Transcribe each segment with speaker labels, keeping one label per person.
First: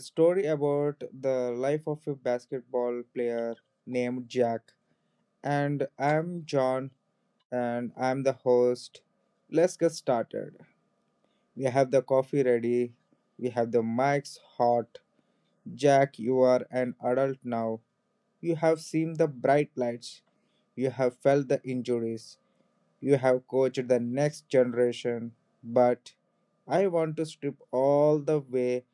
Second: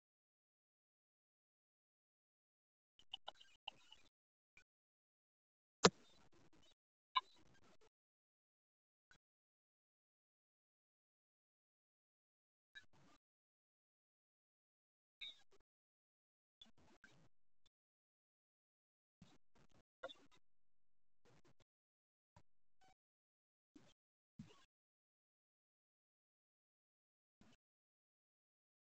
Speaker 1: story about the life of a basketball player named Jack. And I'm John, and I'm the host. Let's get started. We have the coffee ready, we have the mics hot. Jack, you are an adult now. You have seen the bright lights, you have felt the injuries, you have coached the next generation. But I want to strip all the way.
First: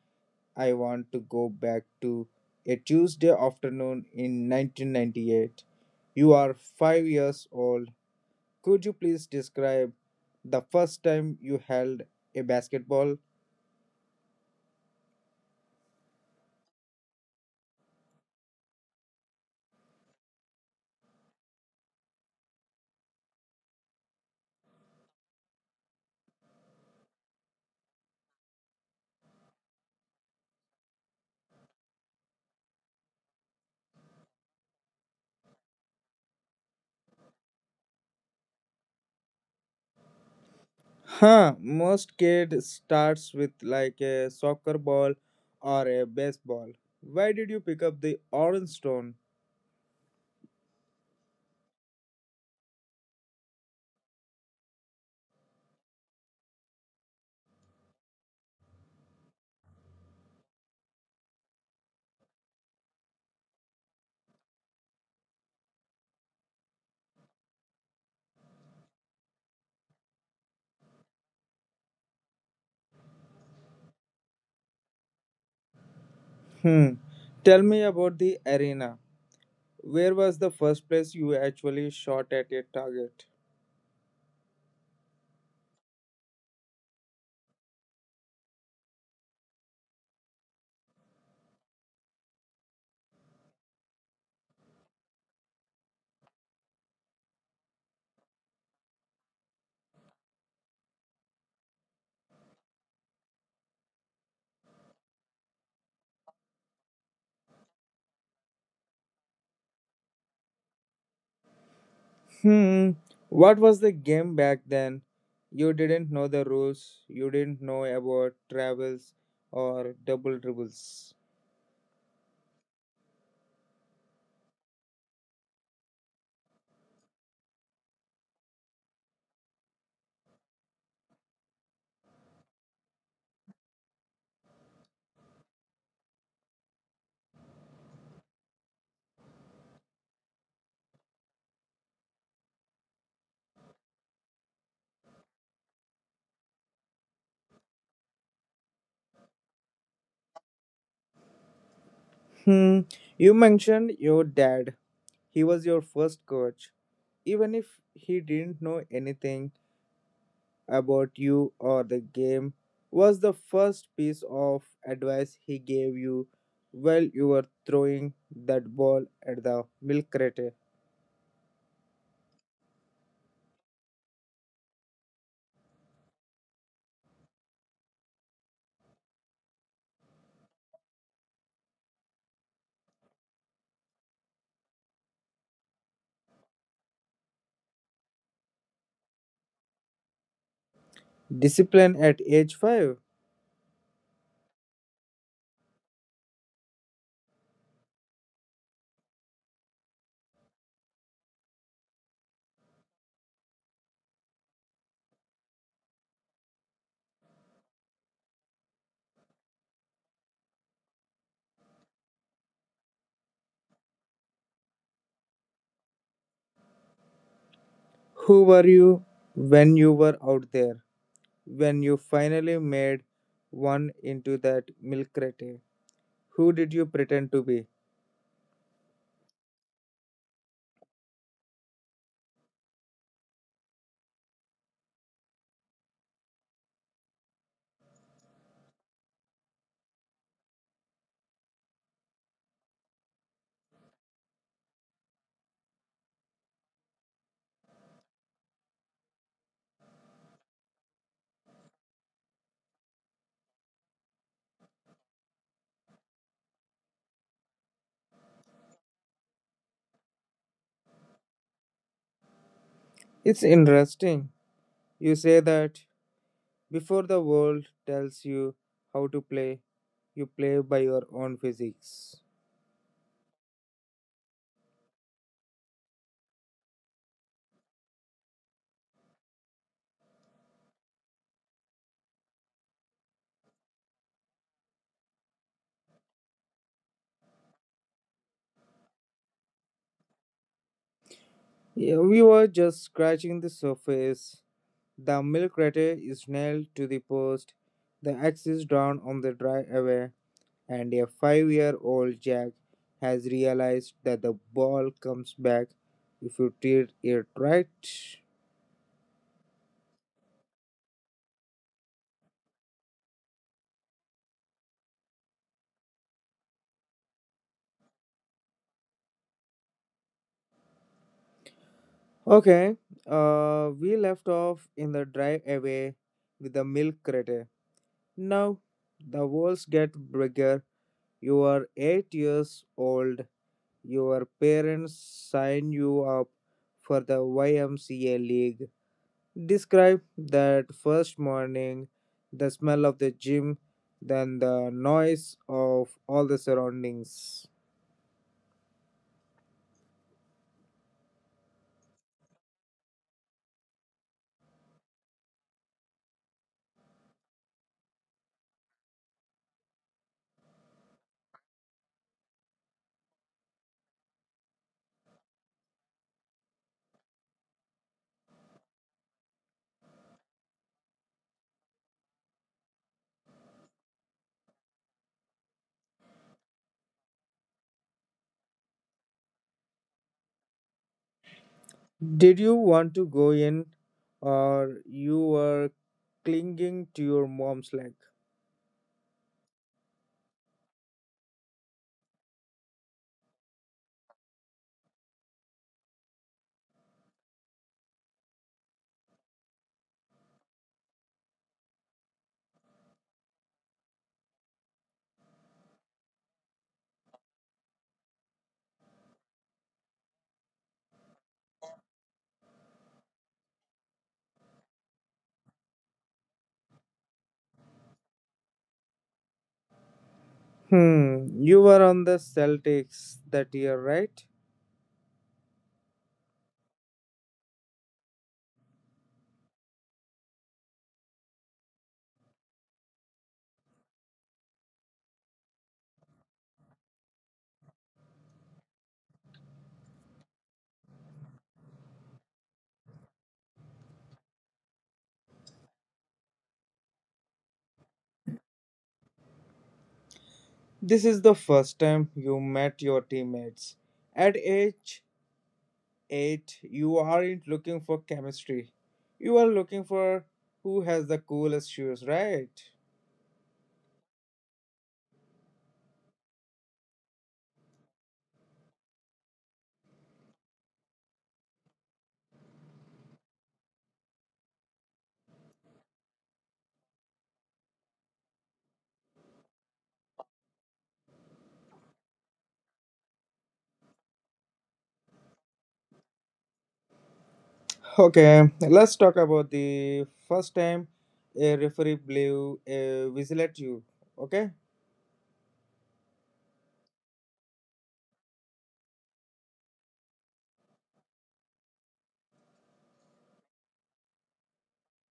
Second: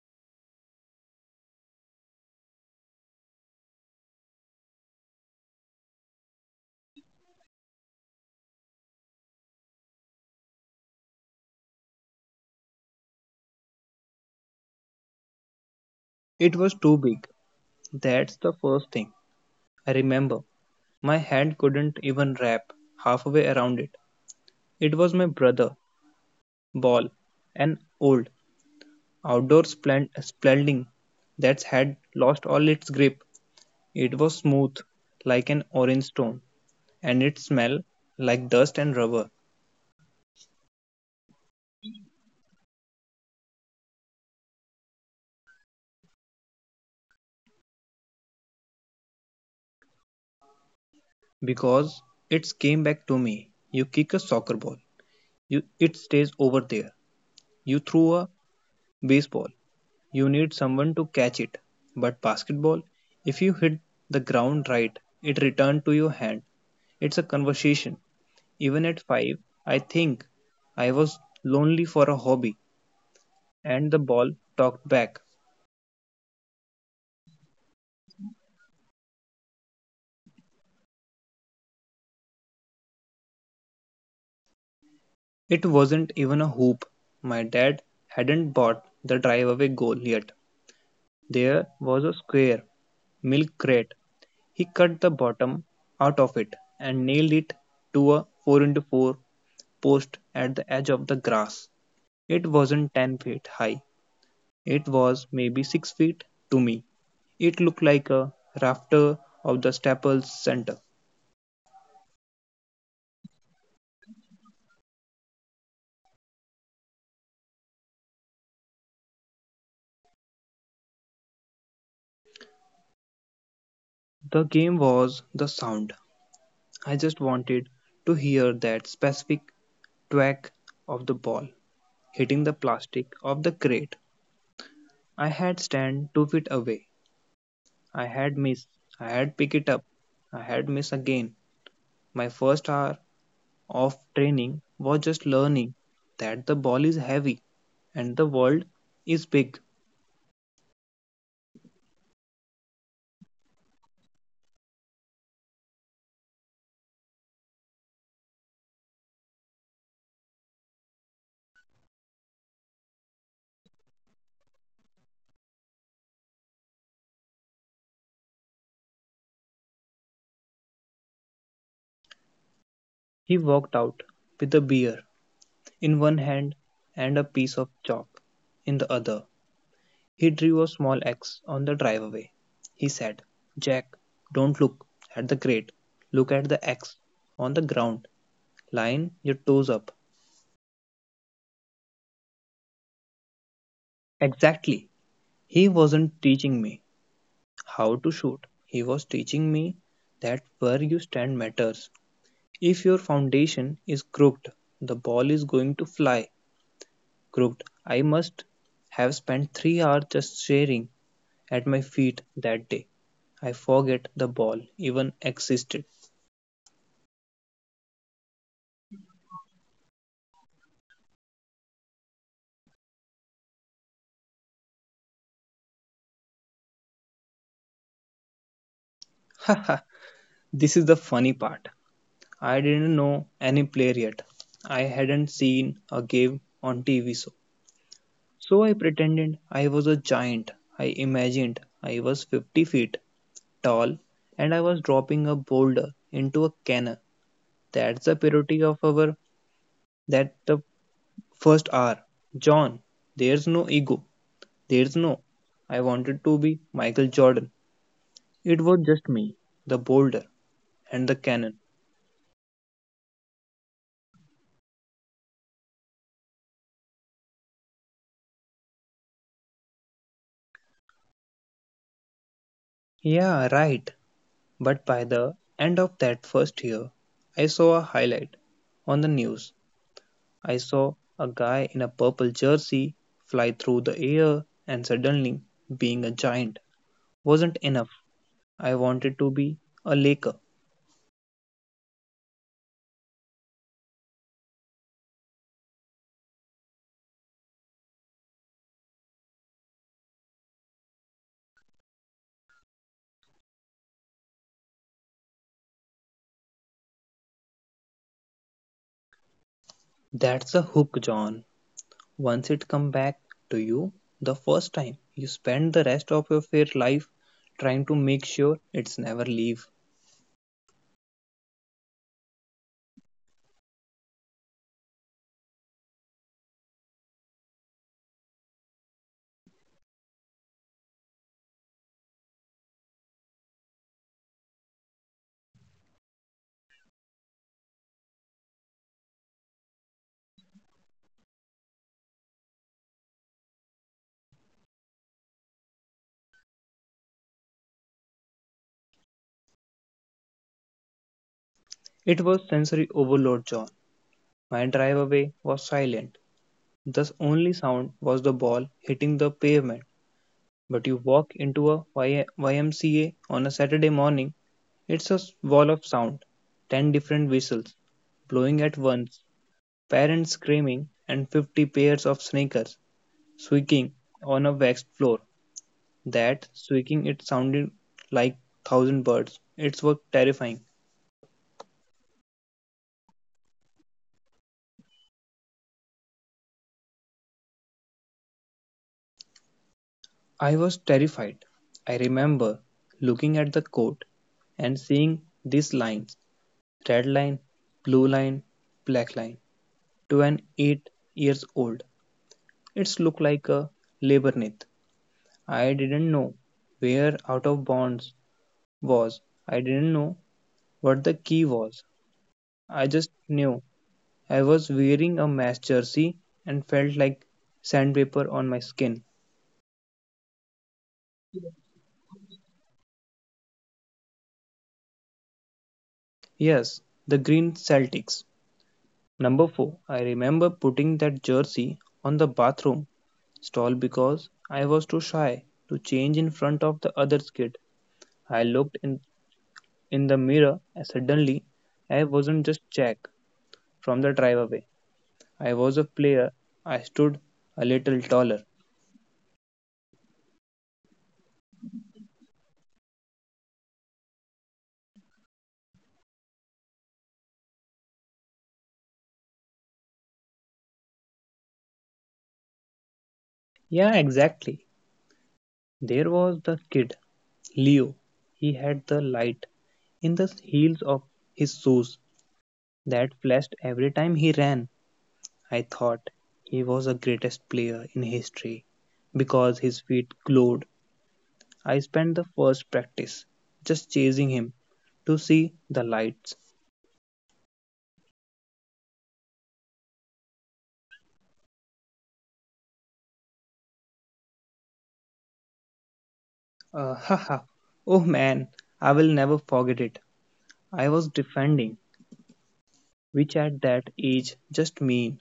Speaker 1: I want to go back to a Tuesday afternoon in 1998. You are 5 years old. Could you please describe the first time you held a basketball?
Speaker 2: It was too big. That's the first thing I remember. My hand couldn't even wrap halfway around it. It was my brother, Ball, an old outdoor splending that had lost all its grip. It was smooth, like an orange stone, and it smelled like dust and rubber.
Speaker 1: Most kid starts with like a soccer ball or a baseball. Why did you pick up the orange stone?
Speaker 2: Because it came back to me. You kick a soccer ball, you, it stays over there. You threw a baseball, you need someone to catch it. But basketball, if you hit the ground right, it returned to your hand. It's a conversation. Even at five, I think I was lonely for a hobby, and the ball talked back.
Speaker 1: Hmm. Tell me about the arena. Where was the first place you actually shot at a target?
Speaker 2: It wasn't even a hoop. My dad hadn't bought the driveaway goal yet. There was a square milk crate. He cut the bottom out of it and nailed it to a 4 into 4 post at the edge of the grass. It wasn't 10 feet high. It was maybe 6 feet to me. It looked like a rafter of the Staples Center.
Speaker 1: Hmm, what was the game back then? You didn't know the rules, you didn't know about travels or double dribbles.
Speaker 2: The game was the sound. I just wanted to hear that specific thwack of the ball hitting the plastic of the crate. I had stand 2 feet away. I had missed. I had pick it up. I had missed again. My first hour of training was just learning that the ball is heavy and the world is big.
Speaker 1: Hmm, you mentioned your dad. He was your first coach. Even if he didn't know anything about you or the game, was the first piece of advice he gave you while you were throwing that ball at the milk crate.
Speaker 2: He walked out with a beer in one hand and a piece of chalk in the other. He drew a small X on the driveway. He said, "Jack, don't look at the grate. Look at the X on the ground, line your toes up."
Speaker 1: Discipline at age 5.
Speaker 2: Exactly. He wasn't teaching me how to shoot. He was teaching me that where you stand matters. If your foundation is crooked, the ball is going to fly crooked. I must have spent 3 hours just staring at my feet that day. I forget the ball even existed.
Speaker 1: Who were you when you were out there? When you finally made one into that milk crate? Who did you pretend to be?
Speaker 2: This is the funny part. I didn't know any player yet. I hadn't seen a game on TV so. So I pretended I was a giant. I imagined I was 50 feet tall and I was dropping a boulder into a canal. That's the purity of our that the first hour. John, there's no ego. There's no, I wanted to be Michael Jordan. It was just me, the boulder, and the cannon.
Speaker 1: It's interesting. You say that before the world tells you how to play, you play by your own physics.
Speaker 2: Yeah, right. But by the end of that first year, I saw a highlight on the news. I saw a guy in a purple jersey fly through the air, and suddenly, being a giant wasn't enough. I wanted to be a Laker.
Speaker 1: Yeah, we were just scratching the surface. The milk crate is nailed to the post, the axe is drawn on the dry away, and a 5 year old Jack has realized that the ball comes back if you treat it right.
Speaker 2: That's a hook, John. Once it come back to you the first time, you spend the rest of your fair life trying to make sure it's never leave.
Speaker 1: Okay, we left off in the drive away with the milk crate. Now, the walls get bigger. You are 8 years old. Your parents sign you up for the YMCA league. Describe that first morning, the smell of the gym, then the noise of all the surroundings.
Speaker 2: It was sensory overload, John. My drive away was silent. The only sound was the ball hitting the pavement. But you walk into a YMCA on a Saturday morning, it's a wall of sound. Ten different whistles blowing at once, parents screaming, and 50 pairs of sneakers squeaking on a waxed floor. That squeaking, it sounded like thousand birds. It was terrifying.
Speaker 1: Did you want to go in, or you were clinging to your mom's leg?
Speaker 2: I was terrified. I remember looking at the coat and seeing these lines red line, blue line, black line to an 8 years old. It looked like a labyrinth. I didn't know where out of bounds was. I didn't know what the key was. I just knew I was wearing a mesh jersey and felt like sandpaper on my skin.
Speaker 1: You were on the Celtics that year, right?
Speaker 2: Yes, the green Celtics. Number 4. I remember putting that jersey on the bathroom stall because I was too shy to change in front of the other kid. I looked in the mirror and suddenly I wasn't just Jack from the driveway. I was a player. I stood a little taller.
Speaker 1: This is the first time you met your teammates. At age 8, you aren't looking for chemistry. You are looking for who has the coolest shoes, right?
Speaker 2: Yeah, exactly. There was the kid, Leo. He had the light in the heels of his shoes that flashed every time he ran. I thought he was the greatest player in history because his feet glowed. I spent the first practice just chasing him to see the lights.
Speaker 1: Okay, let's talk about the first time a referee blew a whistle at you. Okay?
Speaker 2: Haha. Oh man, I will never forget it. I was defending, which at that age just mean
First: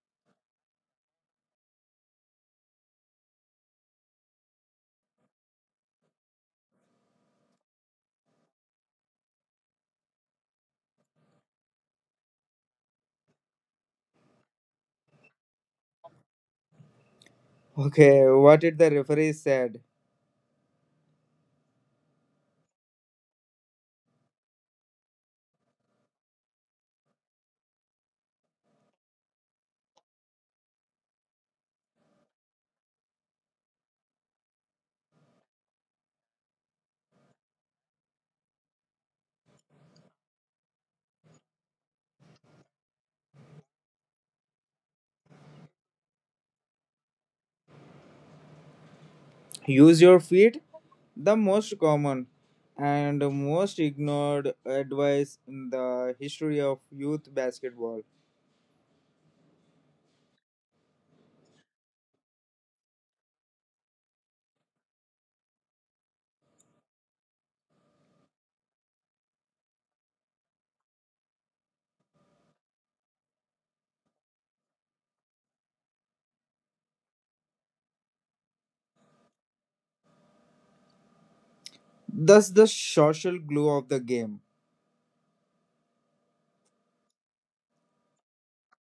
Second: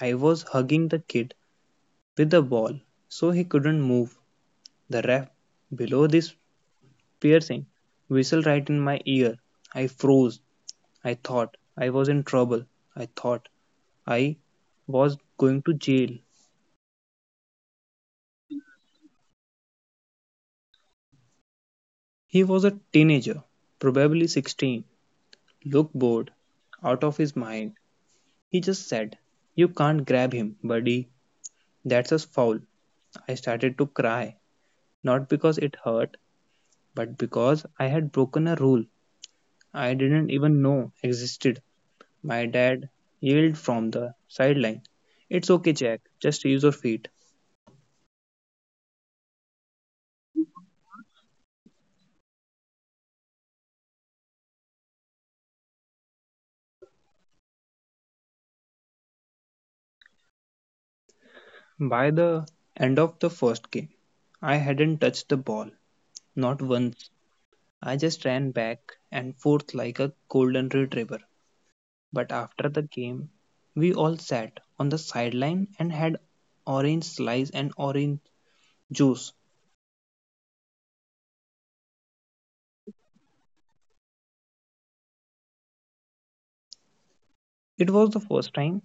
Speaker 2: I was hugging the kid with the ball so he couldn't move. The ref below this piercing whistle right in my ear. I froze. I thought I was in trouble. I thought I was going to jail.
Speaker 1: Okay, what did the referee said?
Speaker 2: He was a teenager, probably 16, looked bored out of his mind. He just said, "You can't grab him, buddy. That's a foul." I started to cry, not because it hurt, but because I had broken a rule I didn't even know existed. My dad yelled from the sideline, "It's okay, Jack, just use your feet."
Speaker 1: Use your feet, the most common and most ignored advice in the history of youth basketball.
Speaker 2: By the end of the first game, I hadn't touched the ball, not once. I just ran back and forth like a golden retriever. But after the game, we all sat on the sideline and had orange slice and orange juice.
Speaker 1: Thus the social glue of the game.
Speaker 2: It was the first time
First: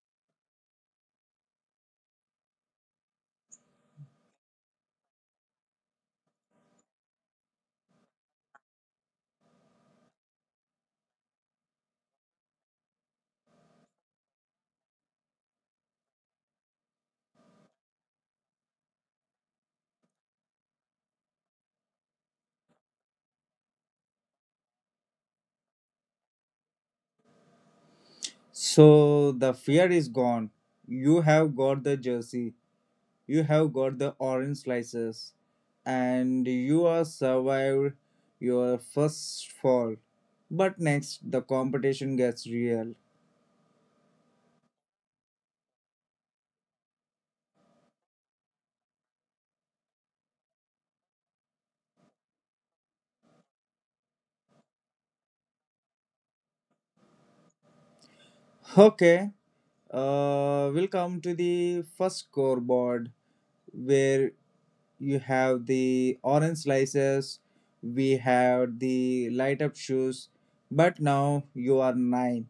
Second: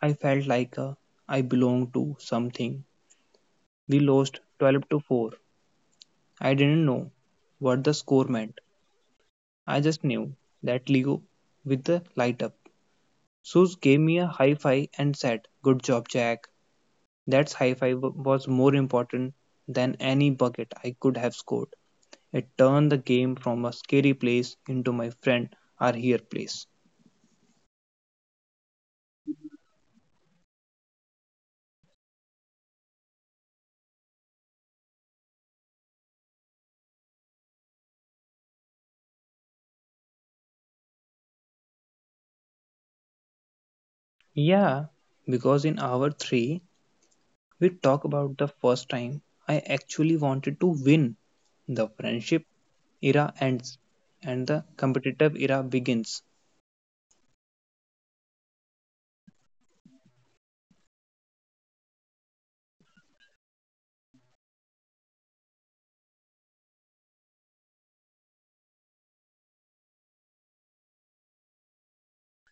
Speaker 2: I felt like I belonged to something. We lost 12-4. I didn't know what the score meant. I just knew that Leo with the light up. Sus gave me a high five and said, "Good job, Jack." That's high five was more important than any bucket I could have scored. It turned the game from a scary place into my friend are here place.
Speaker 1: So the fear is gone. You have got the jersey. You have got the orange slices, and you are survived your first fall, but next the competition gets real.
Speaker 2: Yeah, because in hour 3, we talk about the first time I actually wanted to win. The friendship era ends and the competitive era begins.
Speaker 1: Okay, we'll come to the first scoreboard, where you have the orange slices, we have the light up shoes, but now you are nine.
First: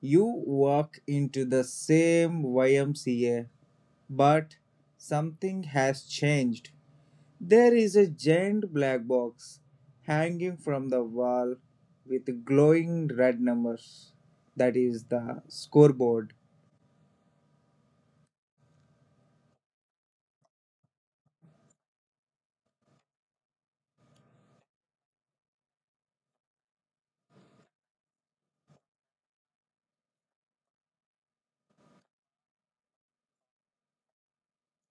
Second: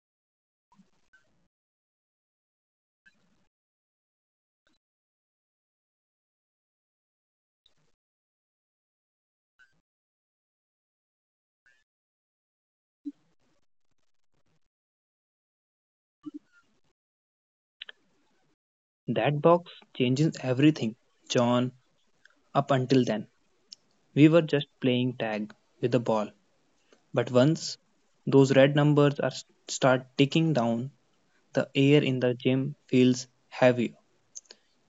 Speaker 1: You walk into the same YMCA, but something has changed. There is a giant black box hanging from the wall with glowing red numbers. That is the scoreboard.
Speaker 2: That box changes everything. John, up until then, we were just playing tag with the ball. But once those red numbers are start ticking down, the air in the gym feels heavier.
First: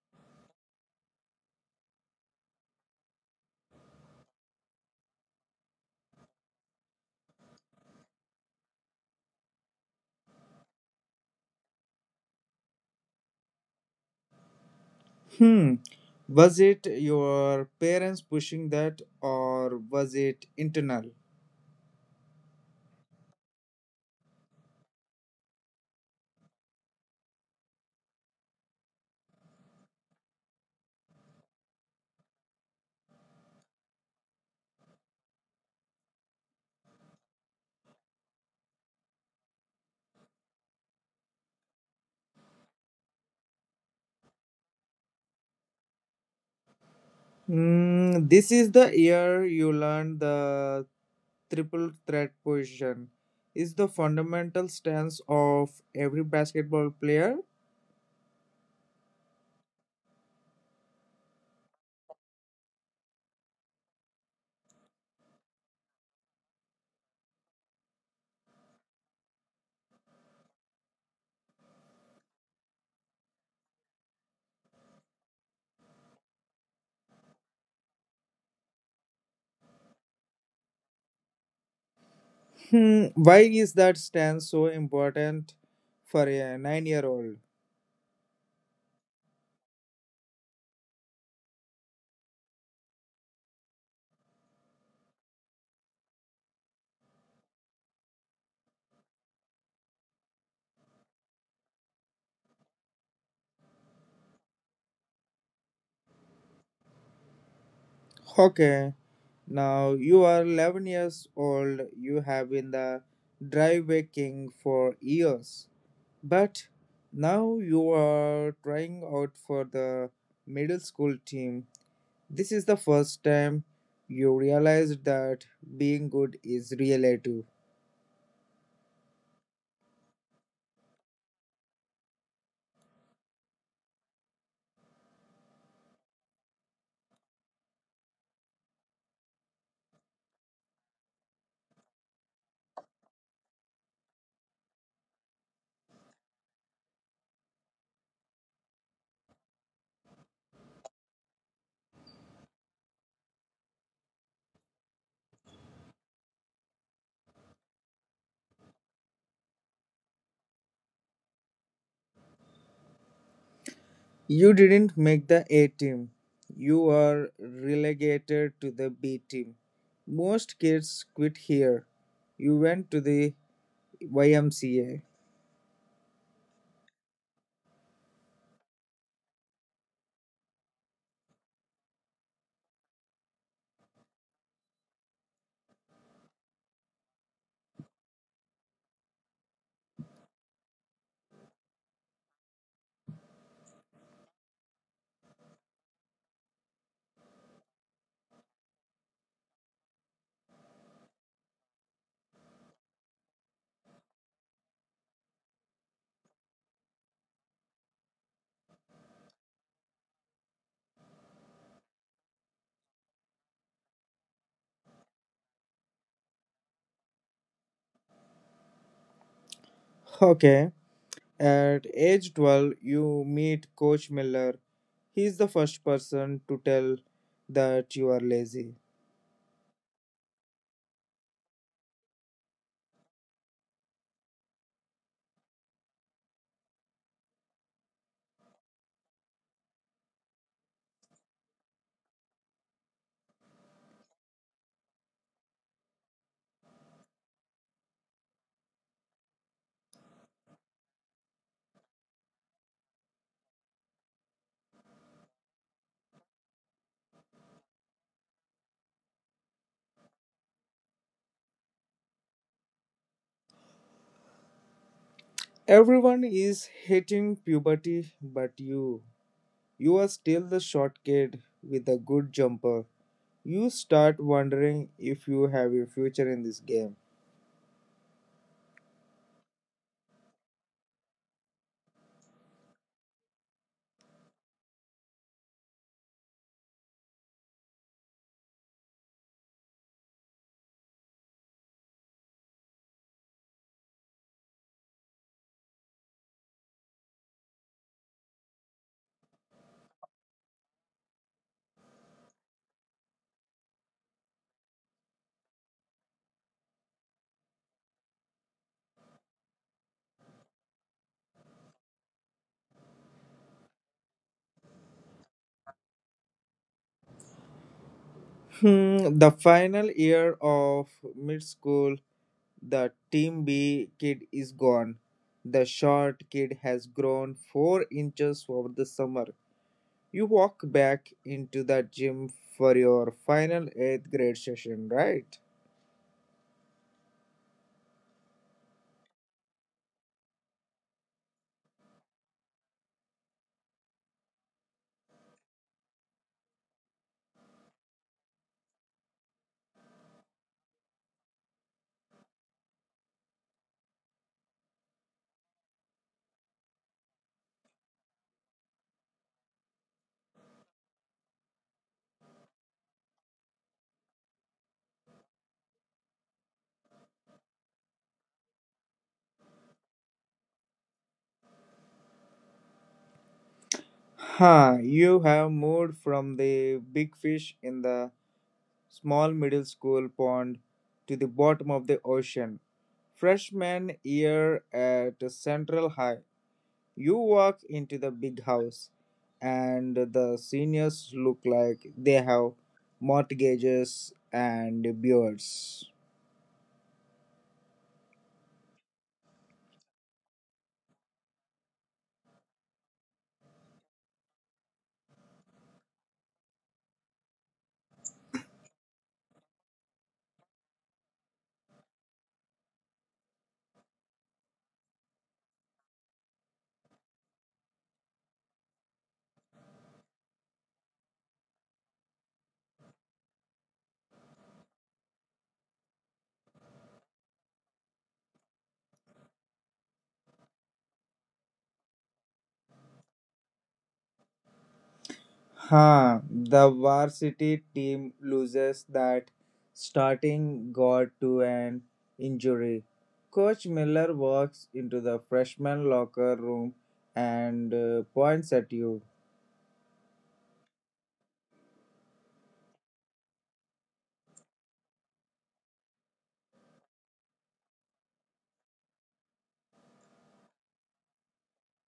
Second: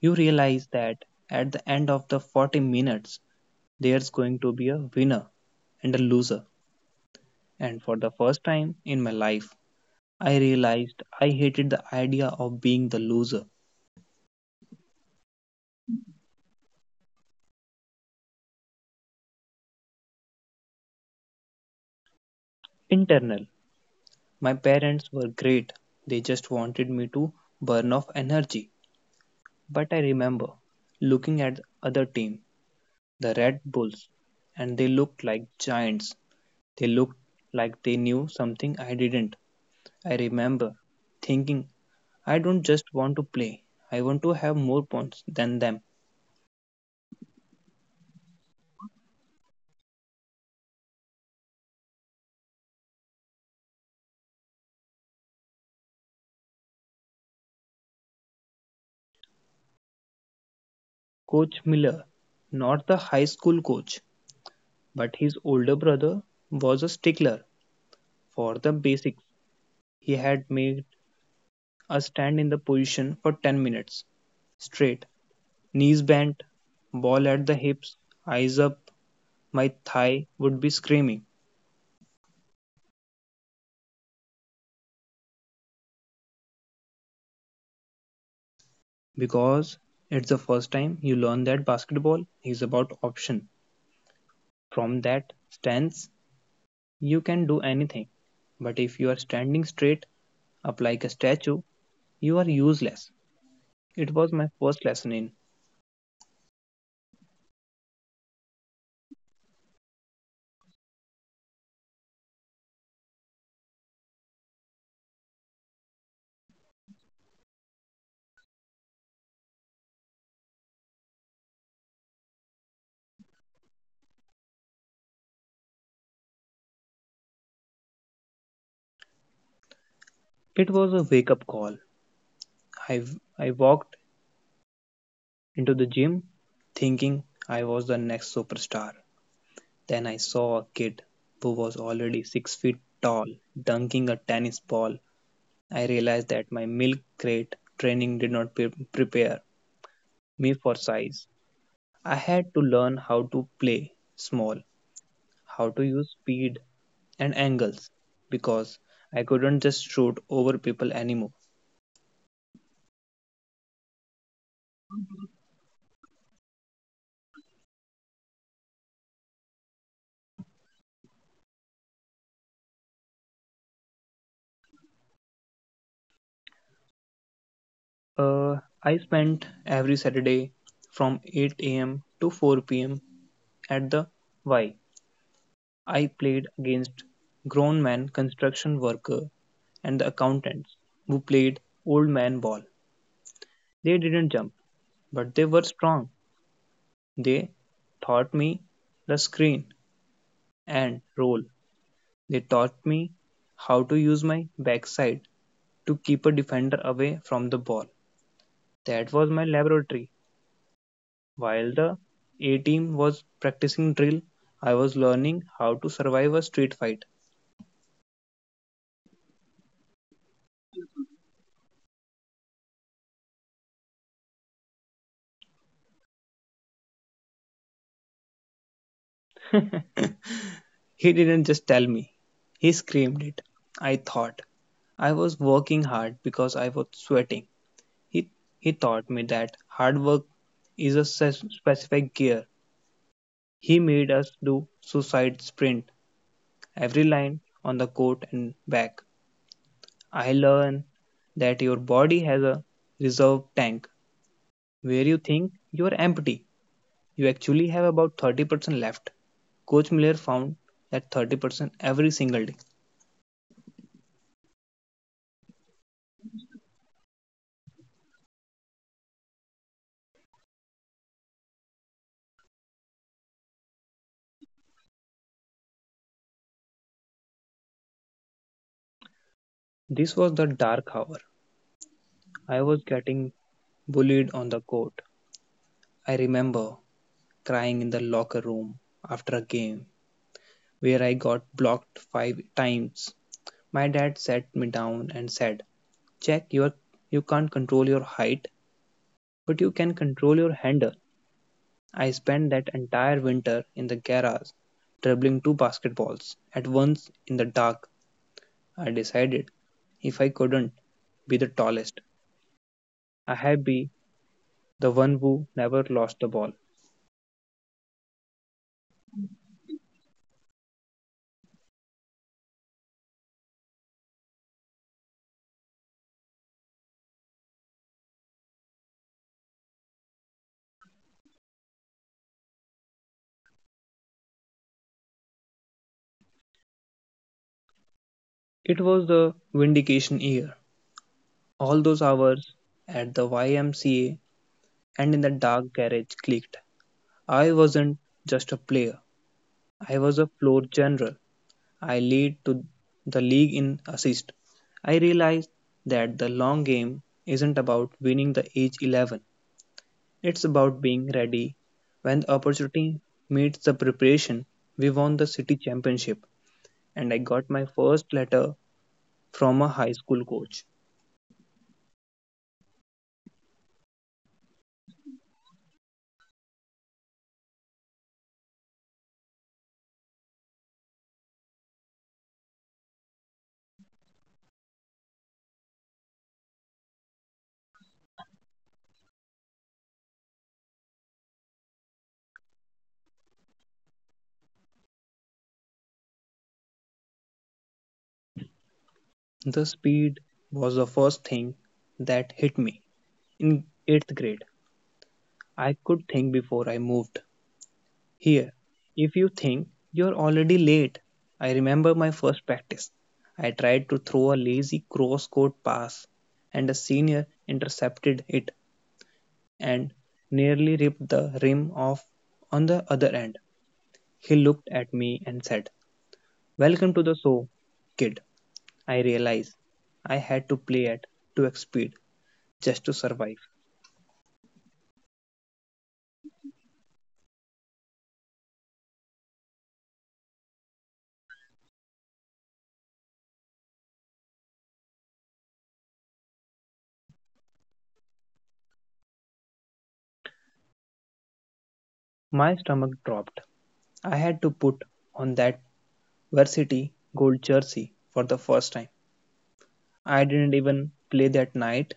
Speaker 2: You realize that at the end of the 40 minutes, there's going to be a winner and a loser. And for the first time in my life, I realized I hated the idea of being the loser.
Speaker 1: Hmm. Was it your parents pushing that or was it internal?
Speaker 2: Internal, my parents were great. They just wanted me to burn off energy. But I remember looking at the other teams the Red Bulls, and they looked like giants. They looked like they knew something I didn't. I remember thinking, I don't just want to play, I want to have more points than them.
Speaker 1: Hmm. This is the year you learn the triple threat position. Is the fundamental stance of every basketball player?
Speaker 2: Coach Miller, not the high school coach, but his older brother, was a stickler for the basics. He had made us stand in the position for 10 minutes straight, knees bent, ball at the hips, eyes up. My thigh would be screaming.
Speaker 1: Why is that stance so important for a 9 year old?
Speaker 2: Because it's the first time you learn that basketball is about option. From that stance, you can do anything. But if you are standing straight up like a statue, you are useless. It was my first lesson in.
Speaker 1: Okay, now you are 11 years old, you have been the dry waking for years, but now you are trying out for the middle school team. This is the first time you realized that being good is relative.
Speaker 2: It was a wake up call. I, I walked into the gym thinking I was the next superstar. Then I saw a kid who was already 6 feet tall dunking a tennis ball. I realized that my milk crate training did not prepare me for size. I had to learn how to play small, how to use speed and angles because I couldn't just shoot over people anymore.
Speaker 1: You didn't make the A team, you are relegated to the B team. Most kids quit here. You went to the YMCA.
Speaker 2: Uh, I spent every Saturday from 8 a.m. to 4 p.m. at the Y. I played against grown men, construction worker, and the accountants who played old man ball. They didn't jump, but they were strong. They taught me the screen and roll. They taught me how to use my backside to keep a defender away from the ball. That was my laboratory. While the A team was practicing drill, I was learning how to survive a street fight.
Speaker 1: Okay. At age 12, you meet Coach Miller. He's the first person to tell that you are lazy.
Speaker 2: He didn't just tell me, he screamed it. I thought I was working hard because I was sweating. He, he taught me that hard work is a specific gear. He made us do suicide sprint every line on the court and back. I learn that your body has a reserve tank where you think you are empty. You actually have about 30% left. Coach Miller found that 30% every single day.
Speaker 1: Everyone is hitting puberty but you. You are still the short kid with a good jumper. You start wondering if you have a future in this game.
Speaker 2: This was the dark hour. I was getting bullied on the court. I remember crying in the locker room after a game where I got blocked five times. My dad sat me down and said, "Jack, you can't control your height, but you can control your handle." I spent that entire winter in the garage, dribbling two basketballs at once in the dark. I decided if I couldn't be the tallest, I had be the one who never lost the ball.
Speaker 1: The final year of mid school, the Team B kid is gone. The short kid has grown 4 inches over the summer. You walk back into the gym for your final 8th grade session, right?
Speaker 2: It was the vindication year. All those hours at the YMCA and in the dark garage clicked. I wasn't just a player, I was a floor general. I lead to the league in assists. I realized that the long game isn't about winning the age 11. It's about being ready when the opportunity meets the preparation. We won the city championship and I got my first letter from a high school coach.
Speaker 1: You have moved from the big fish in the small middle school pond to the bottom of the ocean. Freshman year at Central High, you walk into the big house, and the seniors look like they have mortgages and beards.
Speaker 2: The speed was the first thing that hit me. In 8th grade, I could think before I moved. Here, if you think you're already late, I remember my first practice. I tried to throw a lazy cross court pass, and a senior intercepted it and nearly ripped the rim off on the other end. He looked at me and said, "Welcome to the show, kid." I realized I had to play at 2x speed just to survive.
Speaker 1: The varsity team loses that starting guard to an injury. Coach Miller walks into the freshman locker room and points at you.
Speaker 2: My stomach dropped. I had to put on that varsity gold jersey for the first time. I didn't even play that night.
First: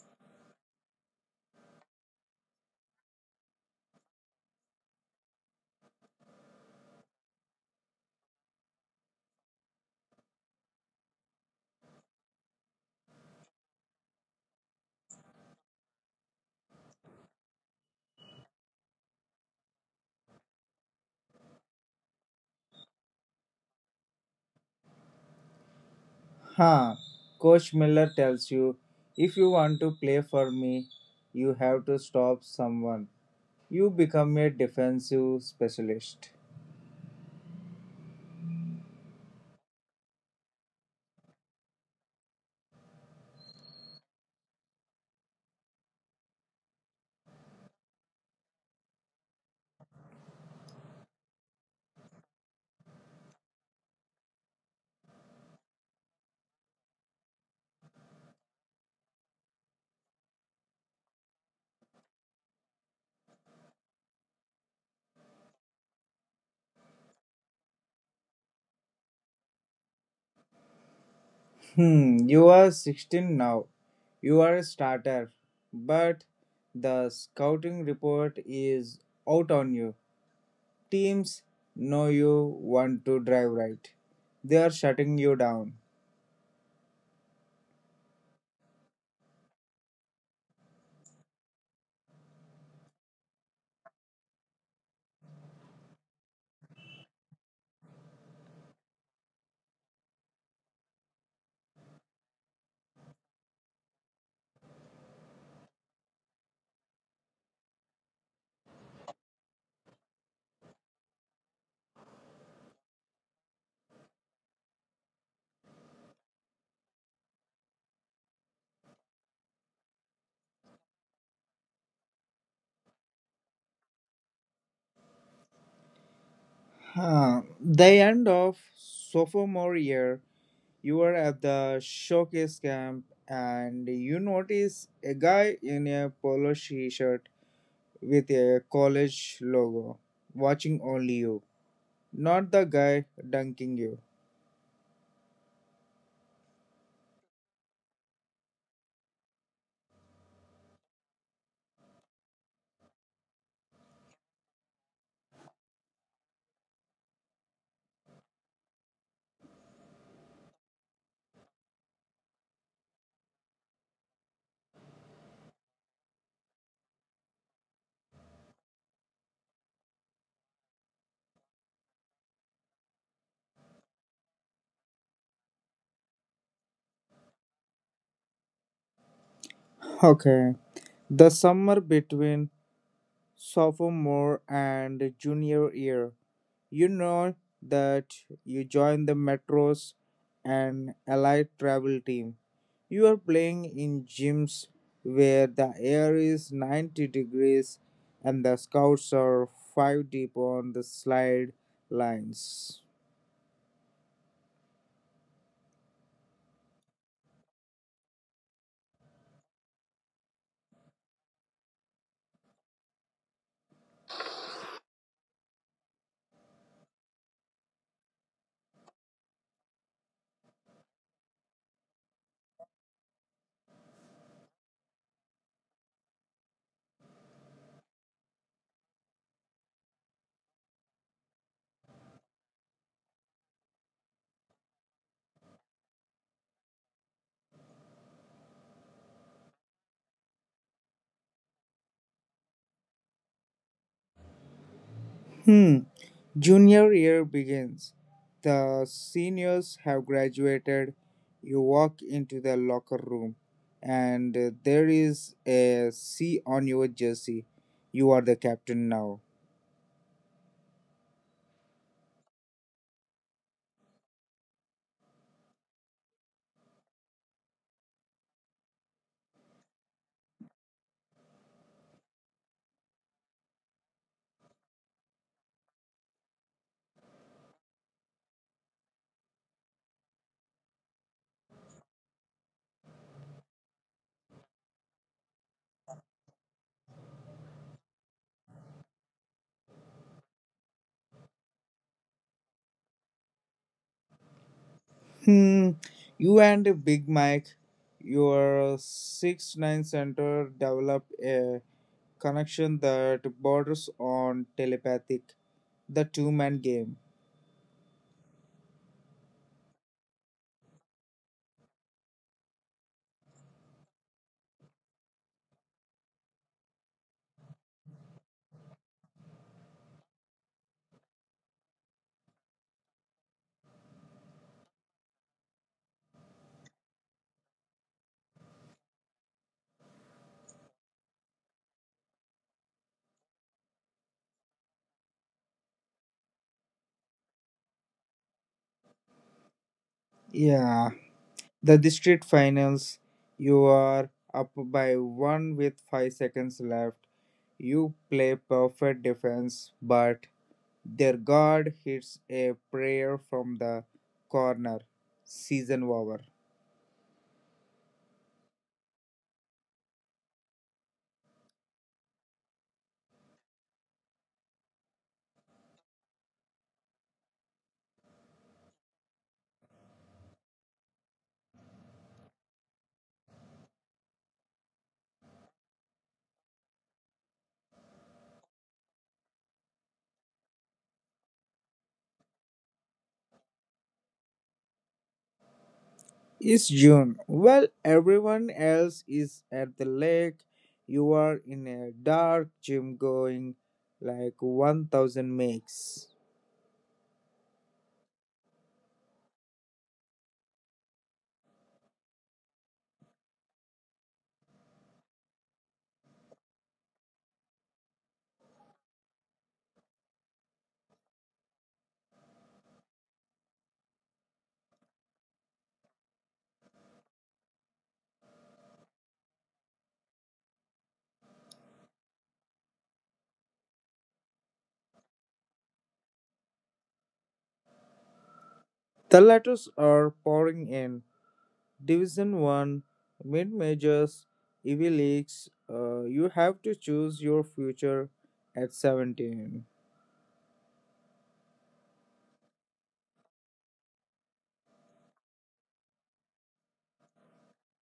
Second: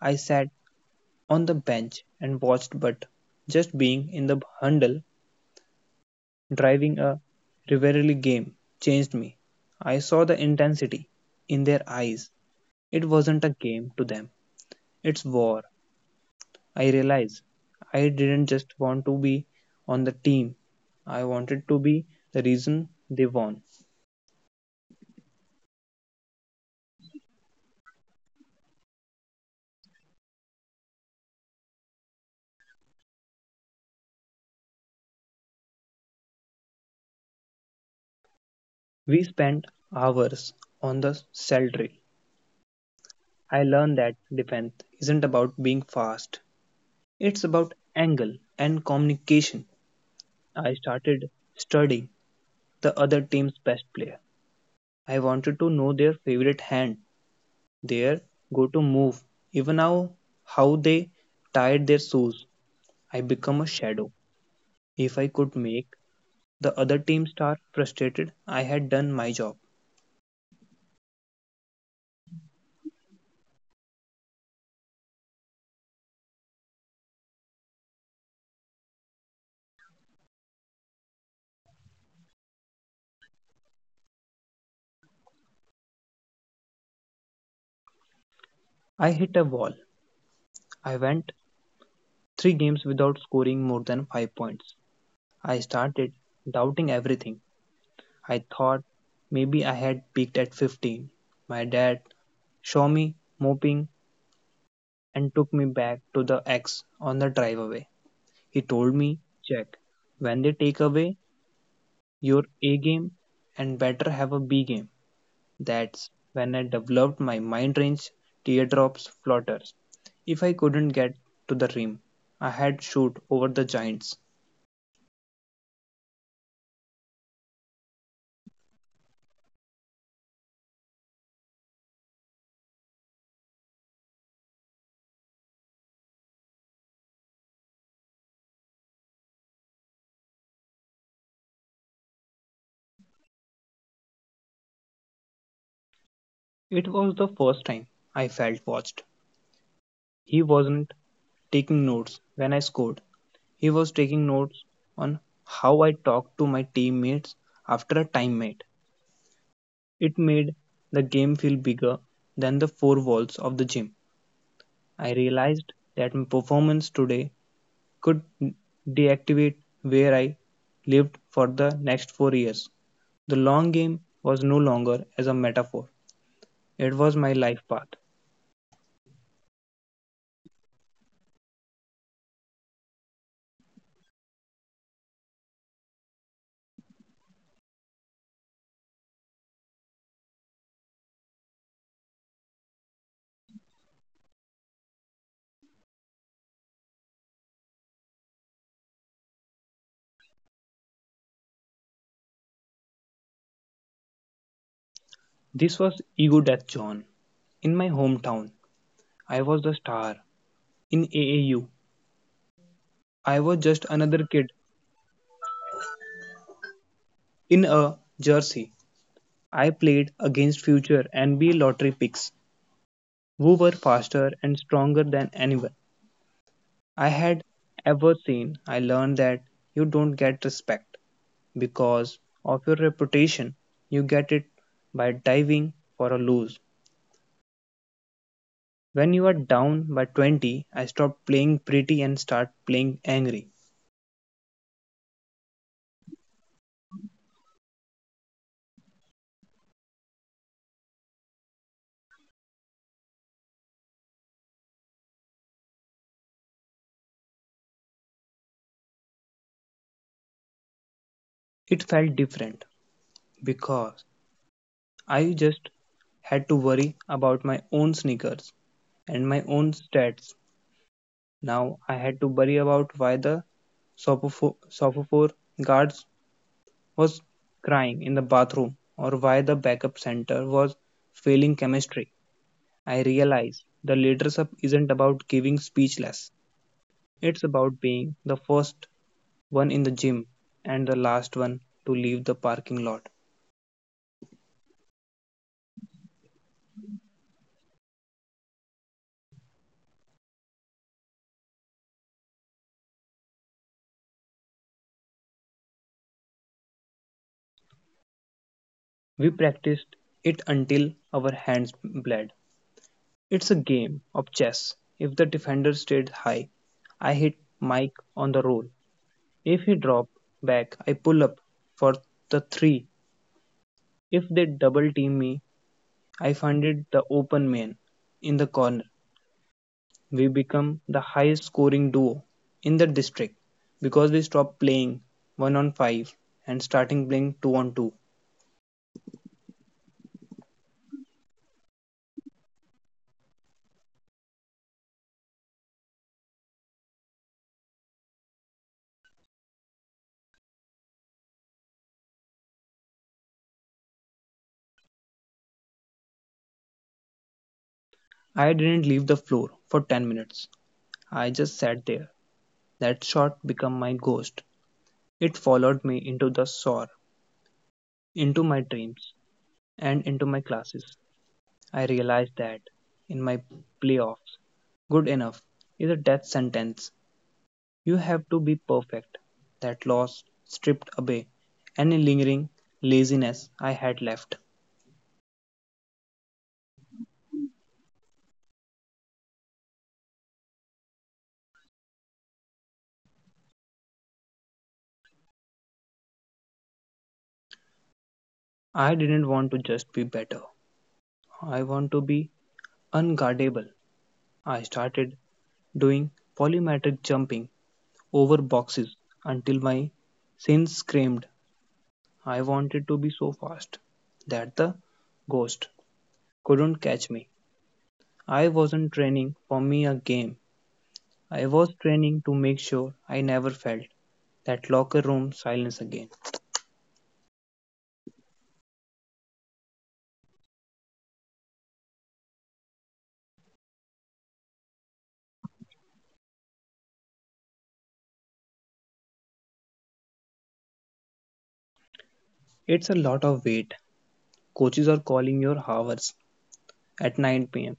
Speaker 2: I sat on the bench and watched, but just being in the Hundle driving a rivalry game changed me. I saw the intensity in their eyes. It wasn't a game to them, it's war. I realized I didn't just want to be on the team, I wanted to be the reason they won.
Speaker 1: Huh, Coach Miller tells you if you want to play for me, you have to stop someone. You become a defensive specialist.
Speaker 2: We spent hours on the cell drill. I learned that defense isn't about being fast, it's about angle and communication. I started studying the other team's best player. I wanted to know their favorite hand, their go to move, even how they tied their shoes. I become a shadow. If I could make the other team star frustrated, I had done my job.
Speaker 1: You are 16 now. You are a starter, but the scouting report is out on you. Teams know you want to drive right. They are shutting you down.
Speaker 2: I hit a wall. I went three games without scoring more than five points. I started doubting everything. I thought maybe I had peaked at 15. My dad saw me moping and took me back to the X on the driveway. He told me, "Jack, when they take away your A game and better have a B game." That's when I developed my mind range, teardrops, flutters. If I couldn't get to the rim, I had shoot over the giants.
Speaker 1: Huh. The end of sophomore year, you are at the showcase camp and you notice a guy in a polo t-shirt with a college logo watching only you, not the guy dunking you.
Speaker 2: It was the first time I felt watched. He wasn't taking notes when I scored. He was taking notes on how I talked to my teammates after a timeout. It made the game feel bigger than the four walls of the gym. I realized that my performance today could deactivate where I lived for the next four years. The long game was no longer as a metaphor, it was my life path.
Speaker 1: Okay. The summer between sophomore and junior year. You know that you join the Metros and Allied travel team. You are playing in gyms where the air is 90 degrees and the scouts are 5 deep on the slide lines.
Speaker 2: This was Ego Death John. In my hometown, I was the star. In AAU, I was just another kid in a jersey. I played against future NBA lottery picks who were faster and stronger than anyone I had ever seen. I learned that you don't get respect because of your reputation, you get it by diving for a lose. When you are down by 20, I stopped playing pretty and start playing angry.
Speaker 1: Hmm. Junior year begins, the seniors have graduated, you walk into the locker room, and there is a C on your jersey. You are the captain now.
Speaker 2: It felt different because I just had to worry about my own sneakers and my own stats. Now I had to worry about why the Sophomore guards was crying in the bathroom or why the backup center was failing chemistry. I realized the leadership isn't about giving speechless. It's about being the first one in the gym and the last one to leave the parking lot.
Speaker 1: Hmm. You and Big Mike, your 6-9 center, develop a connection that borders on telepathic, the two-man game.
Speaker 2: We practiced it until our hands bled. It's a game of chess. If the defender stayed high, I hit Mike on the roll. If he dropped back, I pull up for the three. If they double team me, I funded the open man in the corner. We become the highest scoring duo in the district because we stopped playing 1 on 5 and starting playing 2 on 2.
Speaker 1: Yeah. The district finals, you are up by one with 5 seconds left. You play perfect defense, but their guard hits a prayer from the corner. Season over.
Speaker 2: I didn't leave the floor for 10 minutes. I just sat there. That shot became my ghost. It followed me into the sore, into my dreams, and into my classes. I realized that in my playoffs, good enough is a death sentence. You have to be perfect. That loss stripped away any lingering laziness I had left.
Speaker 1: It's June. Well, everyone else is at the lake. You are in a dark gym going like 1,000 makes.
Speaker 2: I didn't want to just be better. I want to be unguardable. I started doing polymetric jumping over boxes until my sins screamed. I wanted to be so fast that the ghost couldn't catch me. I wasn't training for me a game. I was training to make sure I never felt that locker room silence again.
Speaker 1: The letters are pouring in. Division 1, mid majors, EV leagues, you have to choose your future at 17.
Speaker 2: It's a lot of weight. Coaches are calling your hours at 9 p.m.,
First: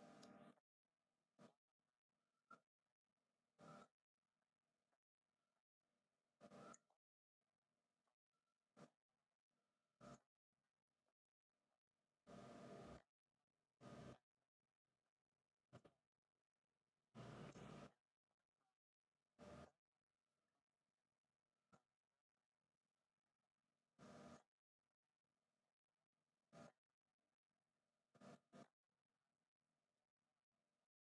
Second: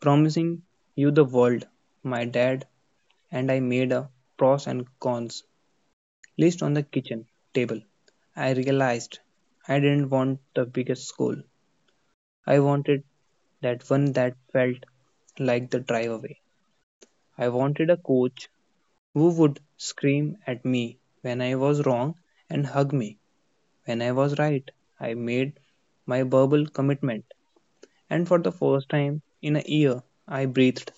Speaker 2: promising you the world. My dad and I made a pros and cons list on the kitchen table. I realized I didn't want the biggest school. I wanted that one that felt like the drive away. I wanted a coach who would scream at me when I was wrong and hug me when I was right. I made my verbal commitment and for the first time in a year, I breathed.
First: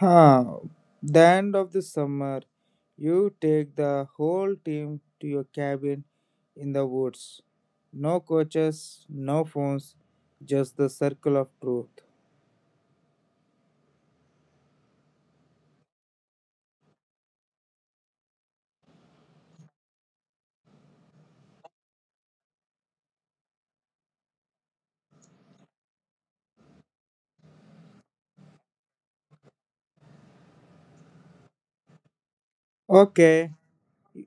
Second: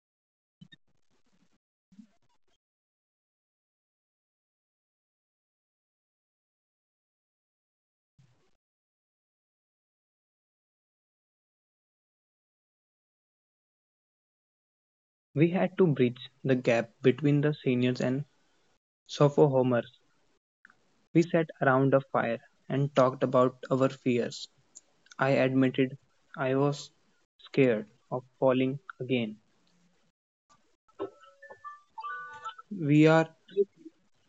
Speaker 1: Huh. The end of the summer, you take the whole team to your cabin in the woods. No coaches, no phones, just the circle of truth.
Speaker 2: We had to bridge the gap between the seniors and sophomores. We sat around a fire and talked about our fears. I admitted I was scared of falling again. We are
Speaker 1: Okay.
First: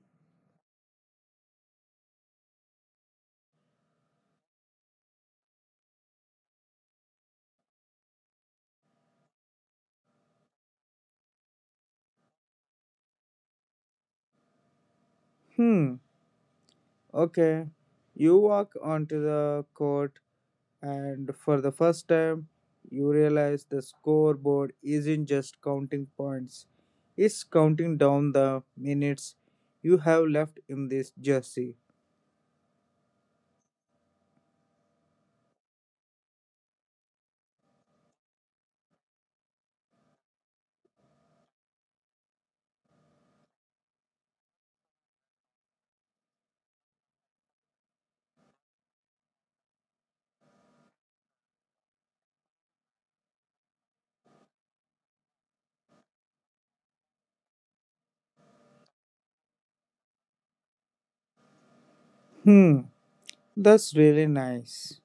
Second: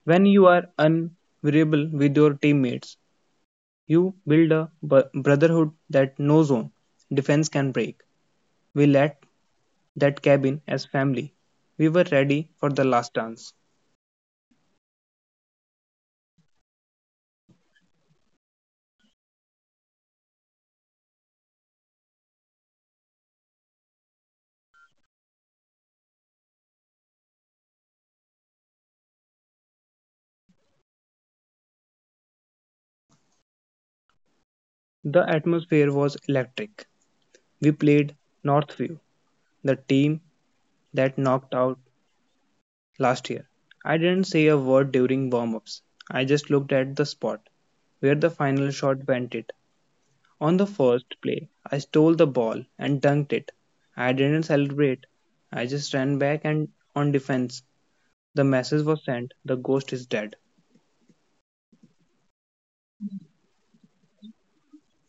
Speaker 2: When you are unvariable with your teammates, you build a brotherhood that no zone defense can break. We left that cabin as family. We were ready for the last dance.
Speaker 1: Hmm. Okay. You walk onto the court and for the first time, you realize the scoreboard isn't just counting points, it's counting down the minutes you have left in this jersey.
Speaker 2: The atmosphere was electric. We played Northview, the team that knocked out last year. I didn't say a word during warm ups. I just looked at the spot where the final shot went it. On the first play, I stole the ball and dunked it. I didn't celebrate. I just ran back and on defense. The message was sent. The ghost is dead.
Speaker 1: Hmm, that's really nice.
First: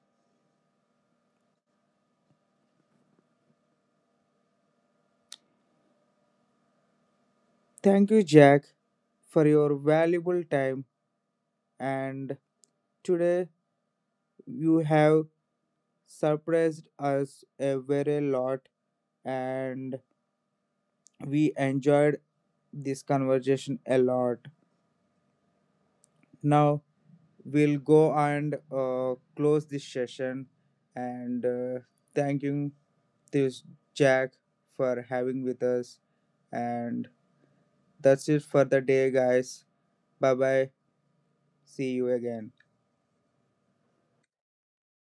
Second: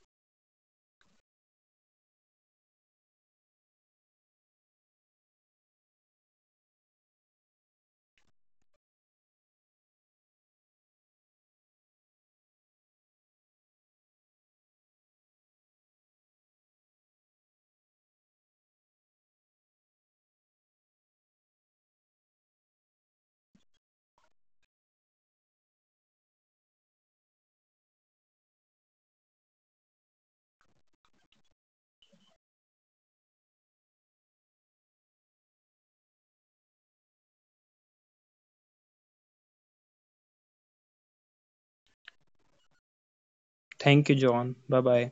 Speaker 1: Thank you, Jack, for your valuable time. And today, you have surprised us a very lot, and we enjoyed this conversation a lot. Now, we'll go and close this session and thank you this Jack for having with us, and that's it for the day, guys. Bye bye. See you again.
Speaker 2: Thank you, John. Bye bye.